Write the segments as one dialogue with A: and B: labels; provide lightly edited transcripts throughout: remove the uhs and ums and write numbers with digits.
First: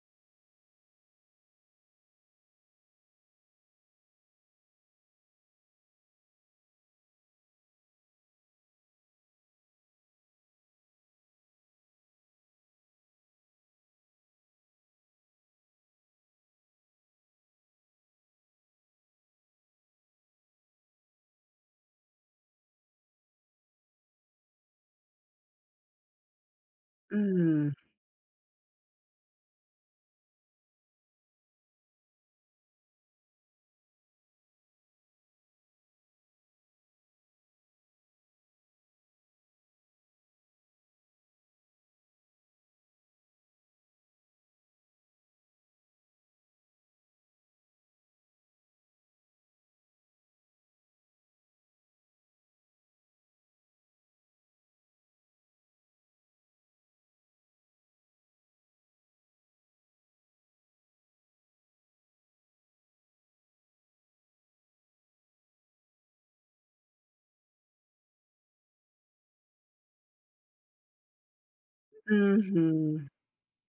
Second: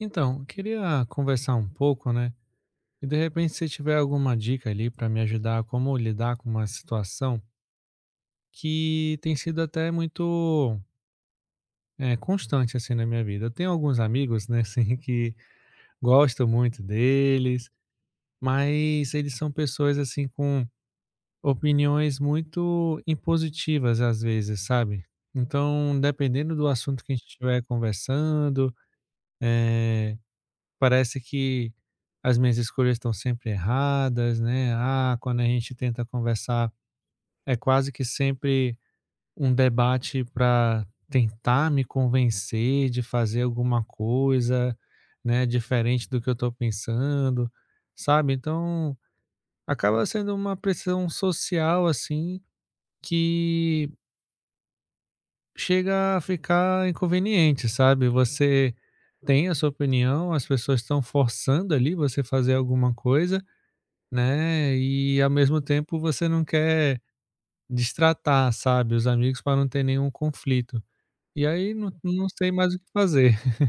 A: Então, eu queria conversar um pouco, né? E de repente, se tiver alguma dica ali para me ajudar a como lidar com uma situação que tem sido até muito constante assim na minha vida. Eu tenho alguns amigos, né, assim, que gosto muito deles, mas eles são pessoas assim com opiniões muito impositivas às vezes, sabe? Então, dependendo do assunto que a gente estiver
B: Hum,
A: conversando, eh, Parece que as minhas escolhas estão sempre erradas, né? Ah, quando a gente tenta conversar, é quase que sempre um debate para tentar me convencer de fazer alguma coisa, né, diferente do que eu estou pensando, sabe? Então, acaba sendo uma pressão social assim que chega a ficar inconveniente, sabe? Você tem a sua opinião, as pessoas estão forçando ali você fazer alguma coisa. Né, e ao mesmo tempo você não quer destratar, sabe, os amigos para não ter nenhum conflito. E aí não sei mais o que
B: uhum.
A: fazer.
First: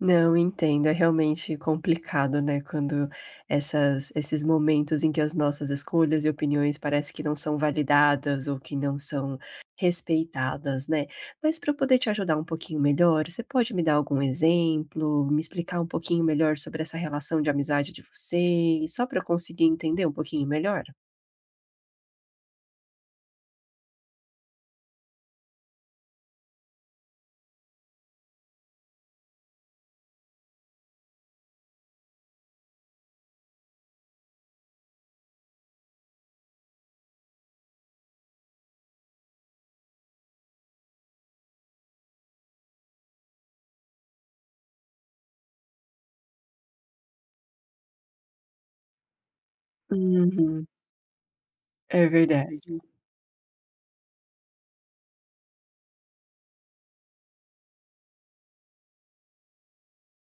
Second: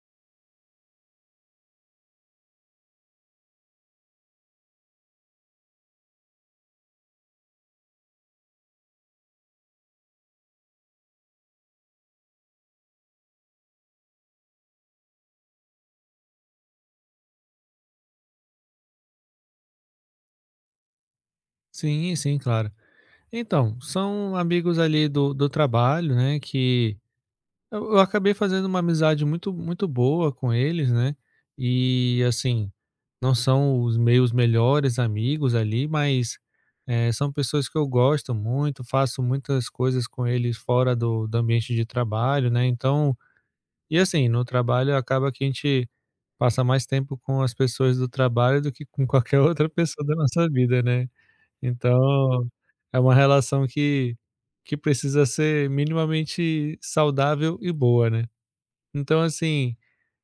B: Não, entendo, é realmente complicado, né, quando essas esses momentos em que as nossas escolhas e opiniões parece que não são validadas ou que não são respeitadas, né. Mas para eu poder te ajudar um pouquinho melhor, você pode me dar algum exemplo, me explicar um pouquinho melhor sobre essa relação de amizade de vocês, só para eu conseguir entender um pouquinho melhor?
A: Sim, sim, claro. Então, são amigos ali do trabalho, né, que eu acabei fazendo uma amizade muito muito boa com eles, né, e assim, não são os meus melhores amigos ali, mas, são pessoas que eu gosto muito, faço muitas coisas com eles fora do ambiente de trabalho, né, então. E assim, no trabalho acaba que a gente passa mais tempo com as pessoas do trabalho do que com qualquer outra pessoa da nossa
B: Uhum,
A: vida, né.
B: é
A: Então,
B: verdade.
A: é uma relação que precisa ser minimamente saudável e boa, né. Então assim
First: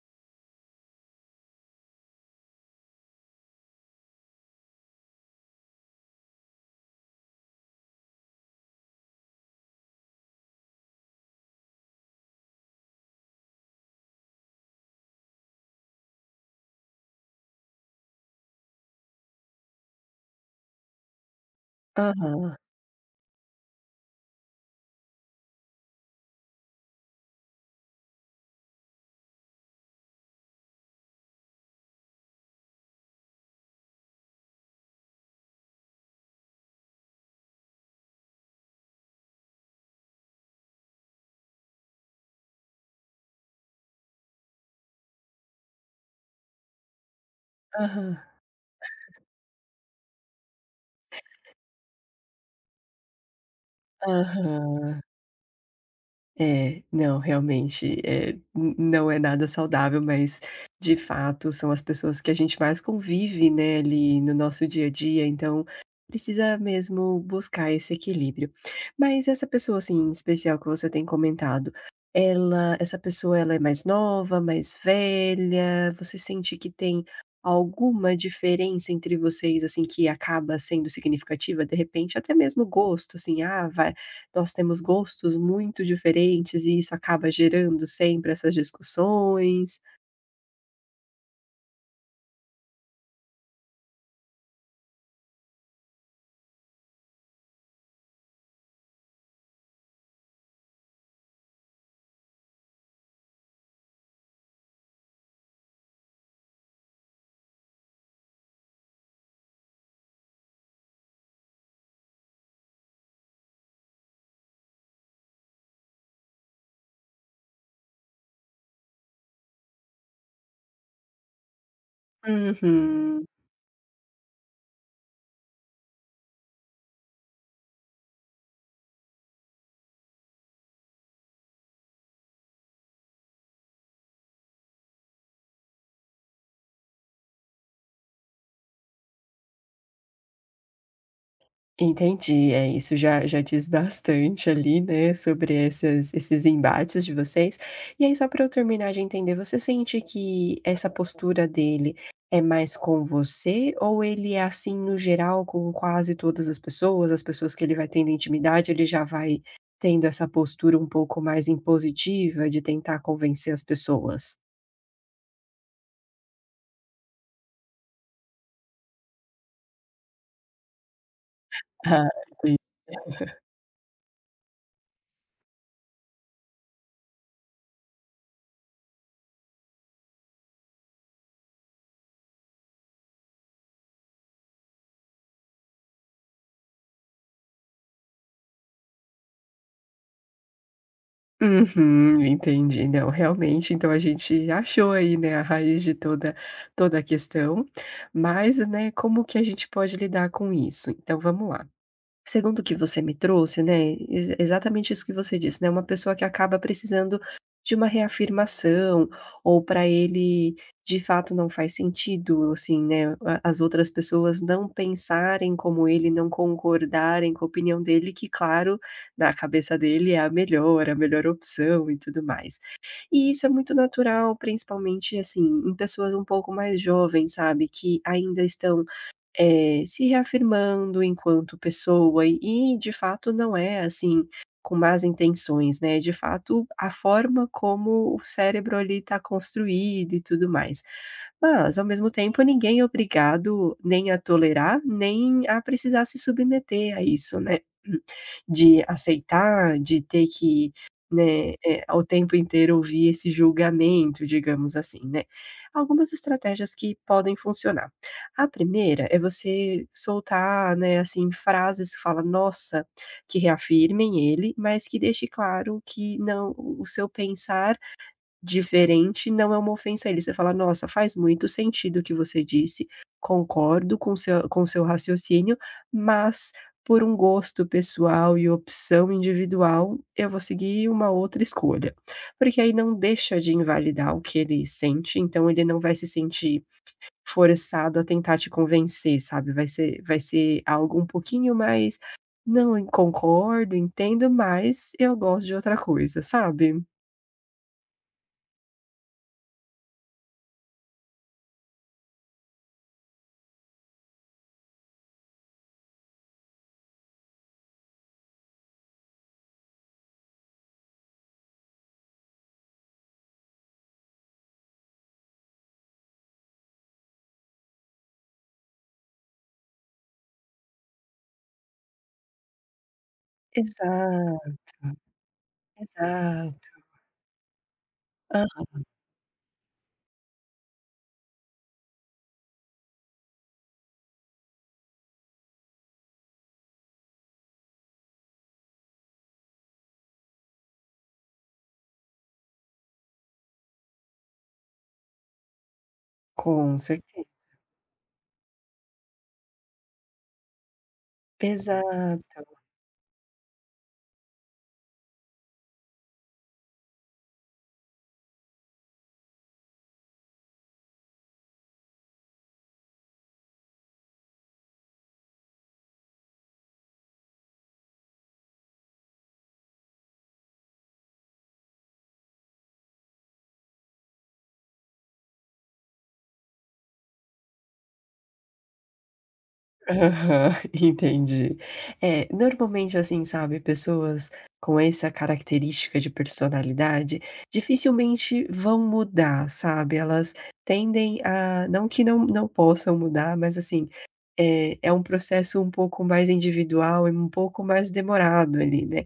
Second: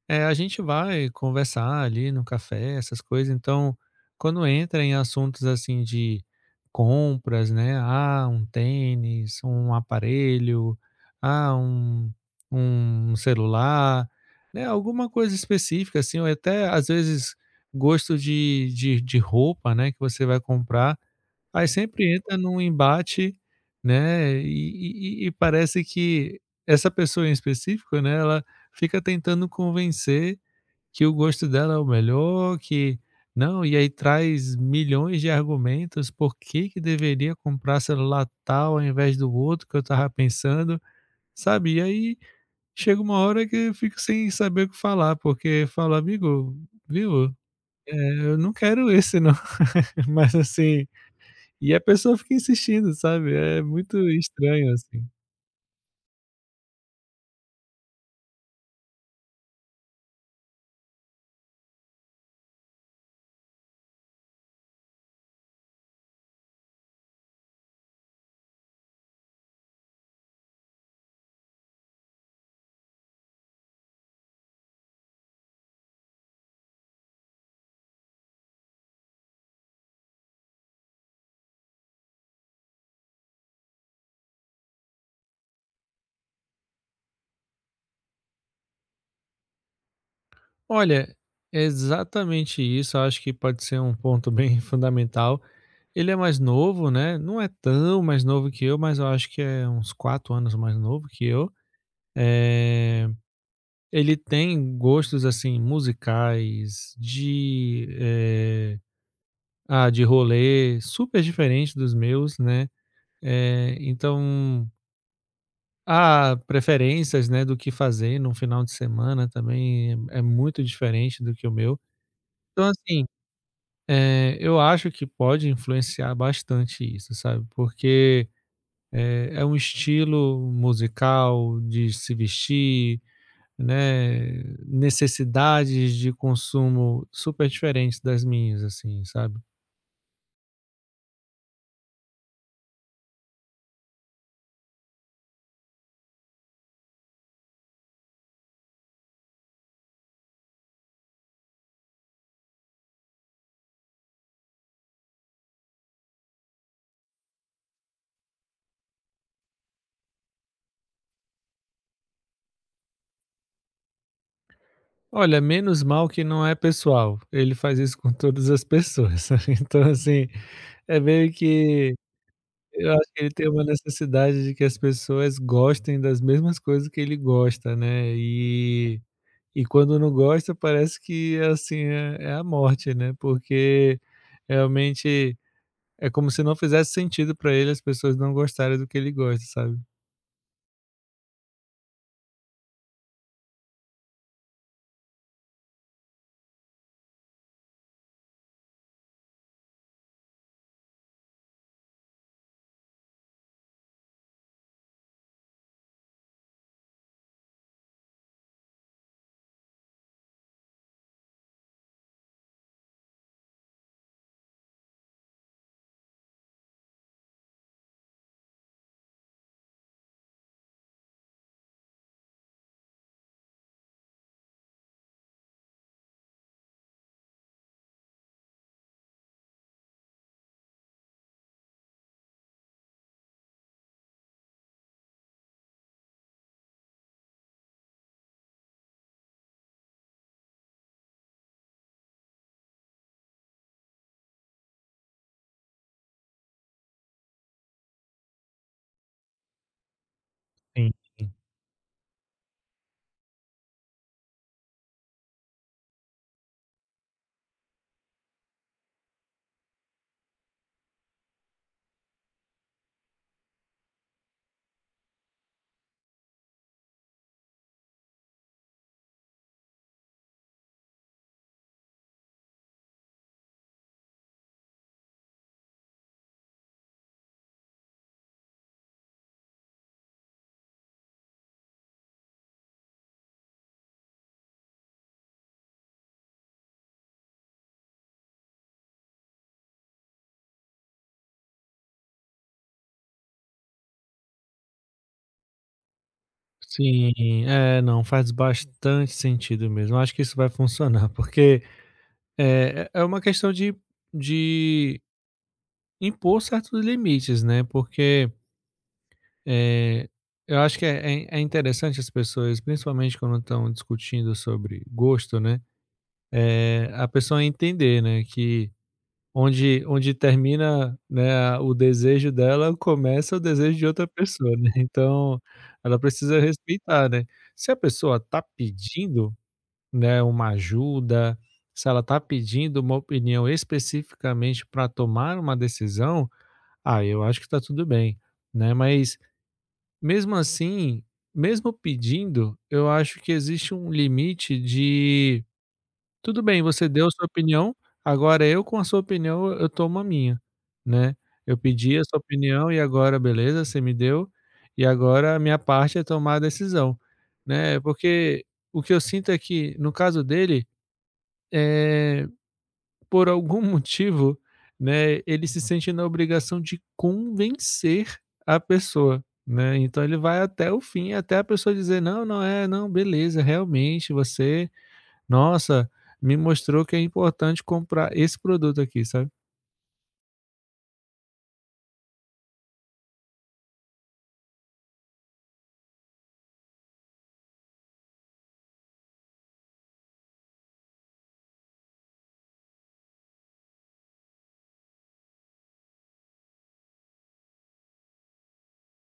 A: é, a gente vai conversar ali no café, essas coisas. Então, quando entra em assuntos assim de compras, né? Ah, um tênis, um aparelho, ah, um celular, né? Alguma coisa específica, assim, ou até às vezes gosto de roupa, né? Que você vai comprar. Aí sempre entra
B: Aham,
A: num embate, né, e parece que essa pessoa em específico, né, ela fica tentando convencer que o gosto dela é o melhor, que não, e aí traz milhões de argumentos por que que deveria comprar celular tal ao invés do outro que eu tava pensando, sabe. E aí chega uma hora que eu fico sem saber o que falar, porque falo: "Amigo, viu,
B: aham,
A: eu não quero esse não", mas assim e a pessoa fica insistindo, sabe, é muito estranho,
B: aham.
A: assim.
B: É, não, realmente, n não é nada saudável, mas, de fato, são as pessoas que a gente mais convive, né, ali no nosso dia a dia, então precisa mesmo buscar esse equilíbrio. Mas essa pessoa, assim, especial que você tem comentado, ela essa pessoa, ela é mais nova, mais velha? Você sente que tem alguma diferença entre vocês, assim, que acaba sendo significativa? De repente, até mesmo gosto, assim, ah, vai nós temos gostos muito diferentes e isso acaba gerando sempre essas discussões.
A: Olha, é exatamente isso. Eu acho que pode ser um ponto bem fundamental. Ele é mais novo, né, não é tão mais novo que eu, mas eu acho que é uns 4 anos mais novo que eu. Eh, Ele tem gostos, assim, musicais, de, ah, de rolê super diferente dos meus, né, então. Ah, preferências, né, do que fazer num final de semana também é muito diferente do que o meu. Então, assim,
B: Uhum.
A: eu acho que pode influenciar bastante isso, sabe, porque, é um estilo musical de se vestir, né, necessidades de consumo super diferentes das minhas, assim, sabe.
B: Entendi, é, isso já diz bastante ali, né, sobre essas esses embates de vocês. E aí só para eu terminar de entender, você sente que essa postura dele é mais com você ou ele é assim no geral com quase todas as pessoas? As pessoas que ele vai tendo intimidade, ele já vai tendo essa postura um pouco mais impositiva de tentar convencer as pessoas?
A: Olha, menos mal que não é pessoal, ele faz isso com todas as pessoas, então, assim, é meio que.
B: Ah, sim.
A: Eu acho que ele tem uma necessidade de que as pessoas gostem das mesmas coisas que ele gosta, né, e quando não gosta parece que, assim, é a morte, né, porque realmente é como se não fizesse sentido para ele as pessoas não gostarem do que ele gosta, sabe?
B: Uhum, entendi. Não, realmente, então a gente achou aí, né, a raiz de toda a questão, mas, né, como que a gente pode lidar com isso? Então vamos lá. Segundo o que você me trouxe, né, ex exatamente isso que você disse, né, uma pessoa que acaba precisando de uma reafirmação, ou para ele, de fato, não faz sentido, assim, né, a as outras pessoas não pensarem como ele, não concordarem com a opinião dele, que claro, na cabeça dele é a melhor opção e tudo mais. E isso é muito natural, principalmente, assim, em pessoas um pouco mais jovens, sabe, que ainda estão se reafirmando enquanto pessoa e de fato não é assim com más intenções, né, de fato a forma como o cérebro ali está construído e tudo mais. Mas, ao mesmo tempo, ninguém é obrigado nem a tolerar, nem a precisar se submeter a isso, né. De aceitar, de ter que,
A: Sim,
B: né, eh, o tempo inteiro ouvir esse julgamento, digamos assim, né. Algumas estratégias que podem funcionar. A primeira é você soltar, né, assim, frases que falam "nossa", que reafirmem ele, mas que deixe claro que não o seu pensar diferente não é uma ofensa a ele. Você fala: "Nossa, faz muito sentido o que você disse, concordo com seu raciocínio, mas por um gosto pessoal e opção individual, eu vou seguir uma outra escolha". Porque aí não deixa de invalidar o que ele sente, então ele não vai se sentir forçado a tentar te convencer, sabe, vai ser algo um pouquinho mais: "Não, eu concordo, entendo, mas eu gosto de outra coisa", sabe?
A: sim, é, não, faz bastante sentido mesmo. Acho que isso vai funcionar, porque é uma questão de impor certos limites, né, porque. Eh, eu acho que é interessante as pessoas, principalmente quando estão discutindo sobre gosto, né, a pessoa entender, né, que onde termina, né, o desejo dela, começa o desejo de outra pessoa, né,
B: Exato.
A: então ela precisa
B: Exato.
A: respeitar, né. Se a pessoa está
B: Ah,
A: pedindo, né, uma ajuda, se ela está pedindo uma opinião especificamente para tomar uma decisão, ah, eu acho que está tudo bem, né, mas mesmo assim, mesmo pedindo, eu acho que existe um limite de tudo bem,
B: com
A: você deu sua
B: certeza.
A: opinião, agora eu com a sua opinião eu tomo a minha, né. Eu pedi a sua
B: Exato.
A: opinião e agora beleza, você me deu, e agora a minha parte é tomar a decisão, né. Porque o que eu sinto é que, no caso dele, eh por algum motivo, né, ele se sente na obrigação de convencer a pessoa, né? Então ele vai até o fim, até a pessoa dizer: "Não, não é, não, beleza, realmente você, nossa, me mostrou que é importante comprar esse produto aqui", sabe?
B: Aham, entendi. É, normalmente assim, sabe, pessoas com essa característica de personalidade, dificilmente vão mudar, sabe, elas tendem a não que não possam mudar, mas assim, é, é um processo um pouco mais individual e um pouco mais demorado ali, né.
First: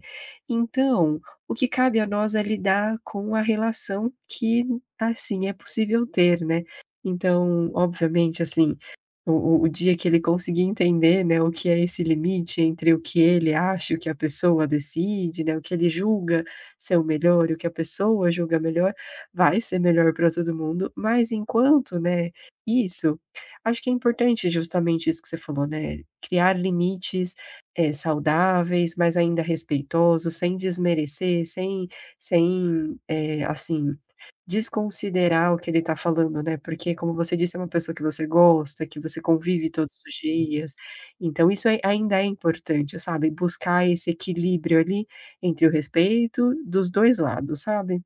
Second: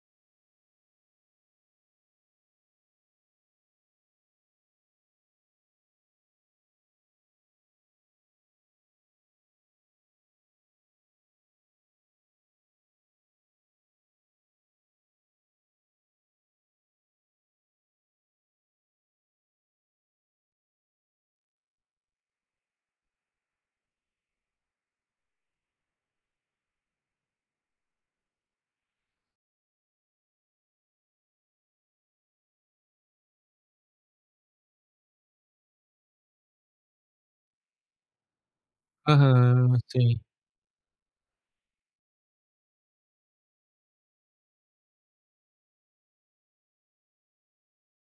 B: Então, o que cabe a nós é lidar com a relação que, assim, é possível ter, né. Então, obviamente, assim, o o dia que ele conseguir entender, né, o que é esse limite entre o que ele acha, e o que a pessoa decide, né, o que ele julga ser o melhor e o que a pessoa julga melhor, vai ser melhor para todo mundo, mas enquanto, né, isso acho que é importante justamente isso que você falou, né, criar limites, eh, saudáveis, mas ainda respeitosos, sem desmerecer, sem eh, assim, desconsiderar o que ele está falando, né, porque como você disse, é uma pessoa que você gosta, que você convive
A: Aham,
B: todos os
A: sim.
B: dias, então isso ai ainda é importante, sabe, buscar esse equilíbrio ali entre o respeito dos dois lados, sabe?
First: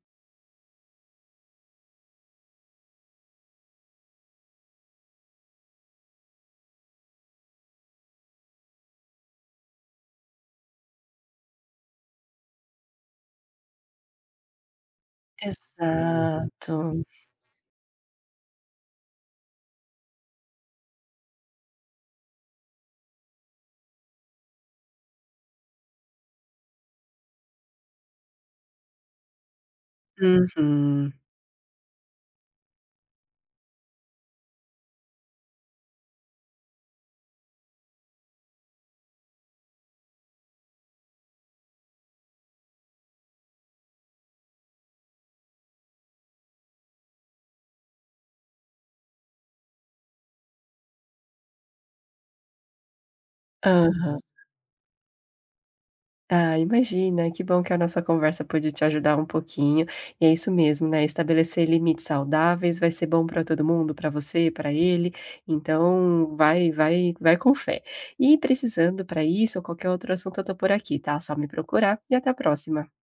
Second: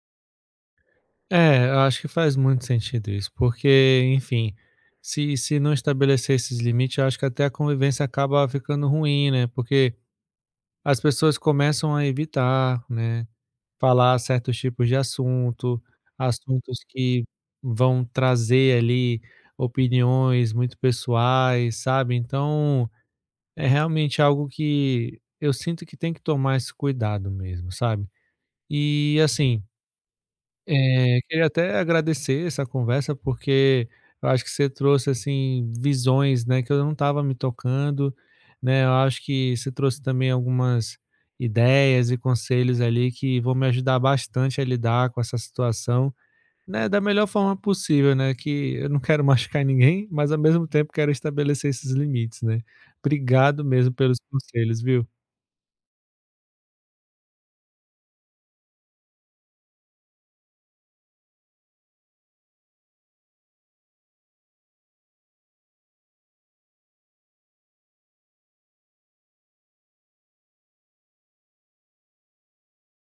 A: É, eu acho que faz muito sentido isso, porque, enfim, se não estabelecer esses limites, eu acho que até a convivência acaba ficando ruim, né? Porque as pessoas começam a evitar, né? Falar certos tipos de assunto,
B: Exato.
A: assuntos que vão trazer ali opiniões muito pessoais, sabe. Então, é realmente algo que eu sinto que tem que tomar esse cuidado mesmo, sabe. E assim
B: Uhum.
A: queria até agradecer essa conversa, porque eu acho que você trouxe, assim, visões, né, que eu não estava me tocando, né. Eu acho que você trouxe também algumas ideias e conselhos ali que vão me ajudar bastante a lidar com essa situação, né, da melhor forma possível, né, que eu não quero machucar ninguém, mas ao mesmo tempo quero estabelecer esses limites, né. Obrigado mesmo pelos
B: Aham.
A: conselhos, viu?
B: Ah, imagina, que bom que a nossa conversa pôde te ajudar um pouquinho. E é isso mesmo, né? Estabelecer limites saudáveis vai ser bom para todo mundo, para você, para ele. Então, vai com fé. E precisando para isso ou qualquer outro assunto, eu tô por aqui, tá? Só me procurar e até a próxima.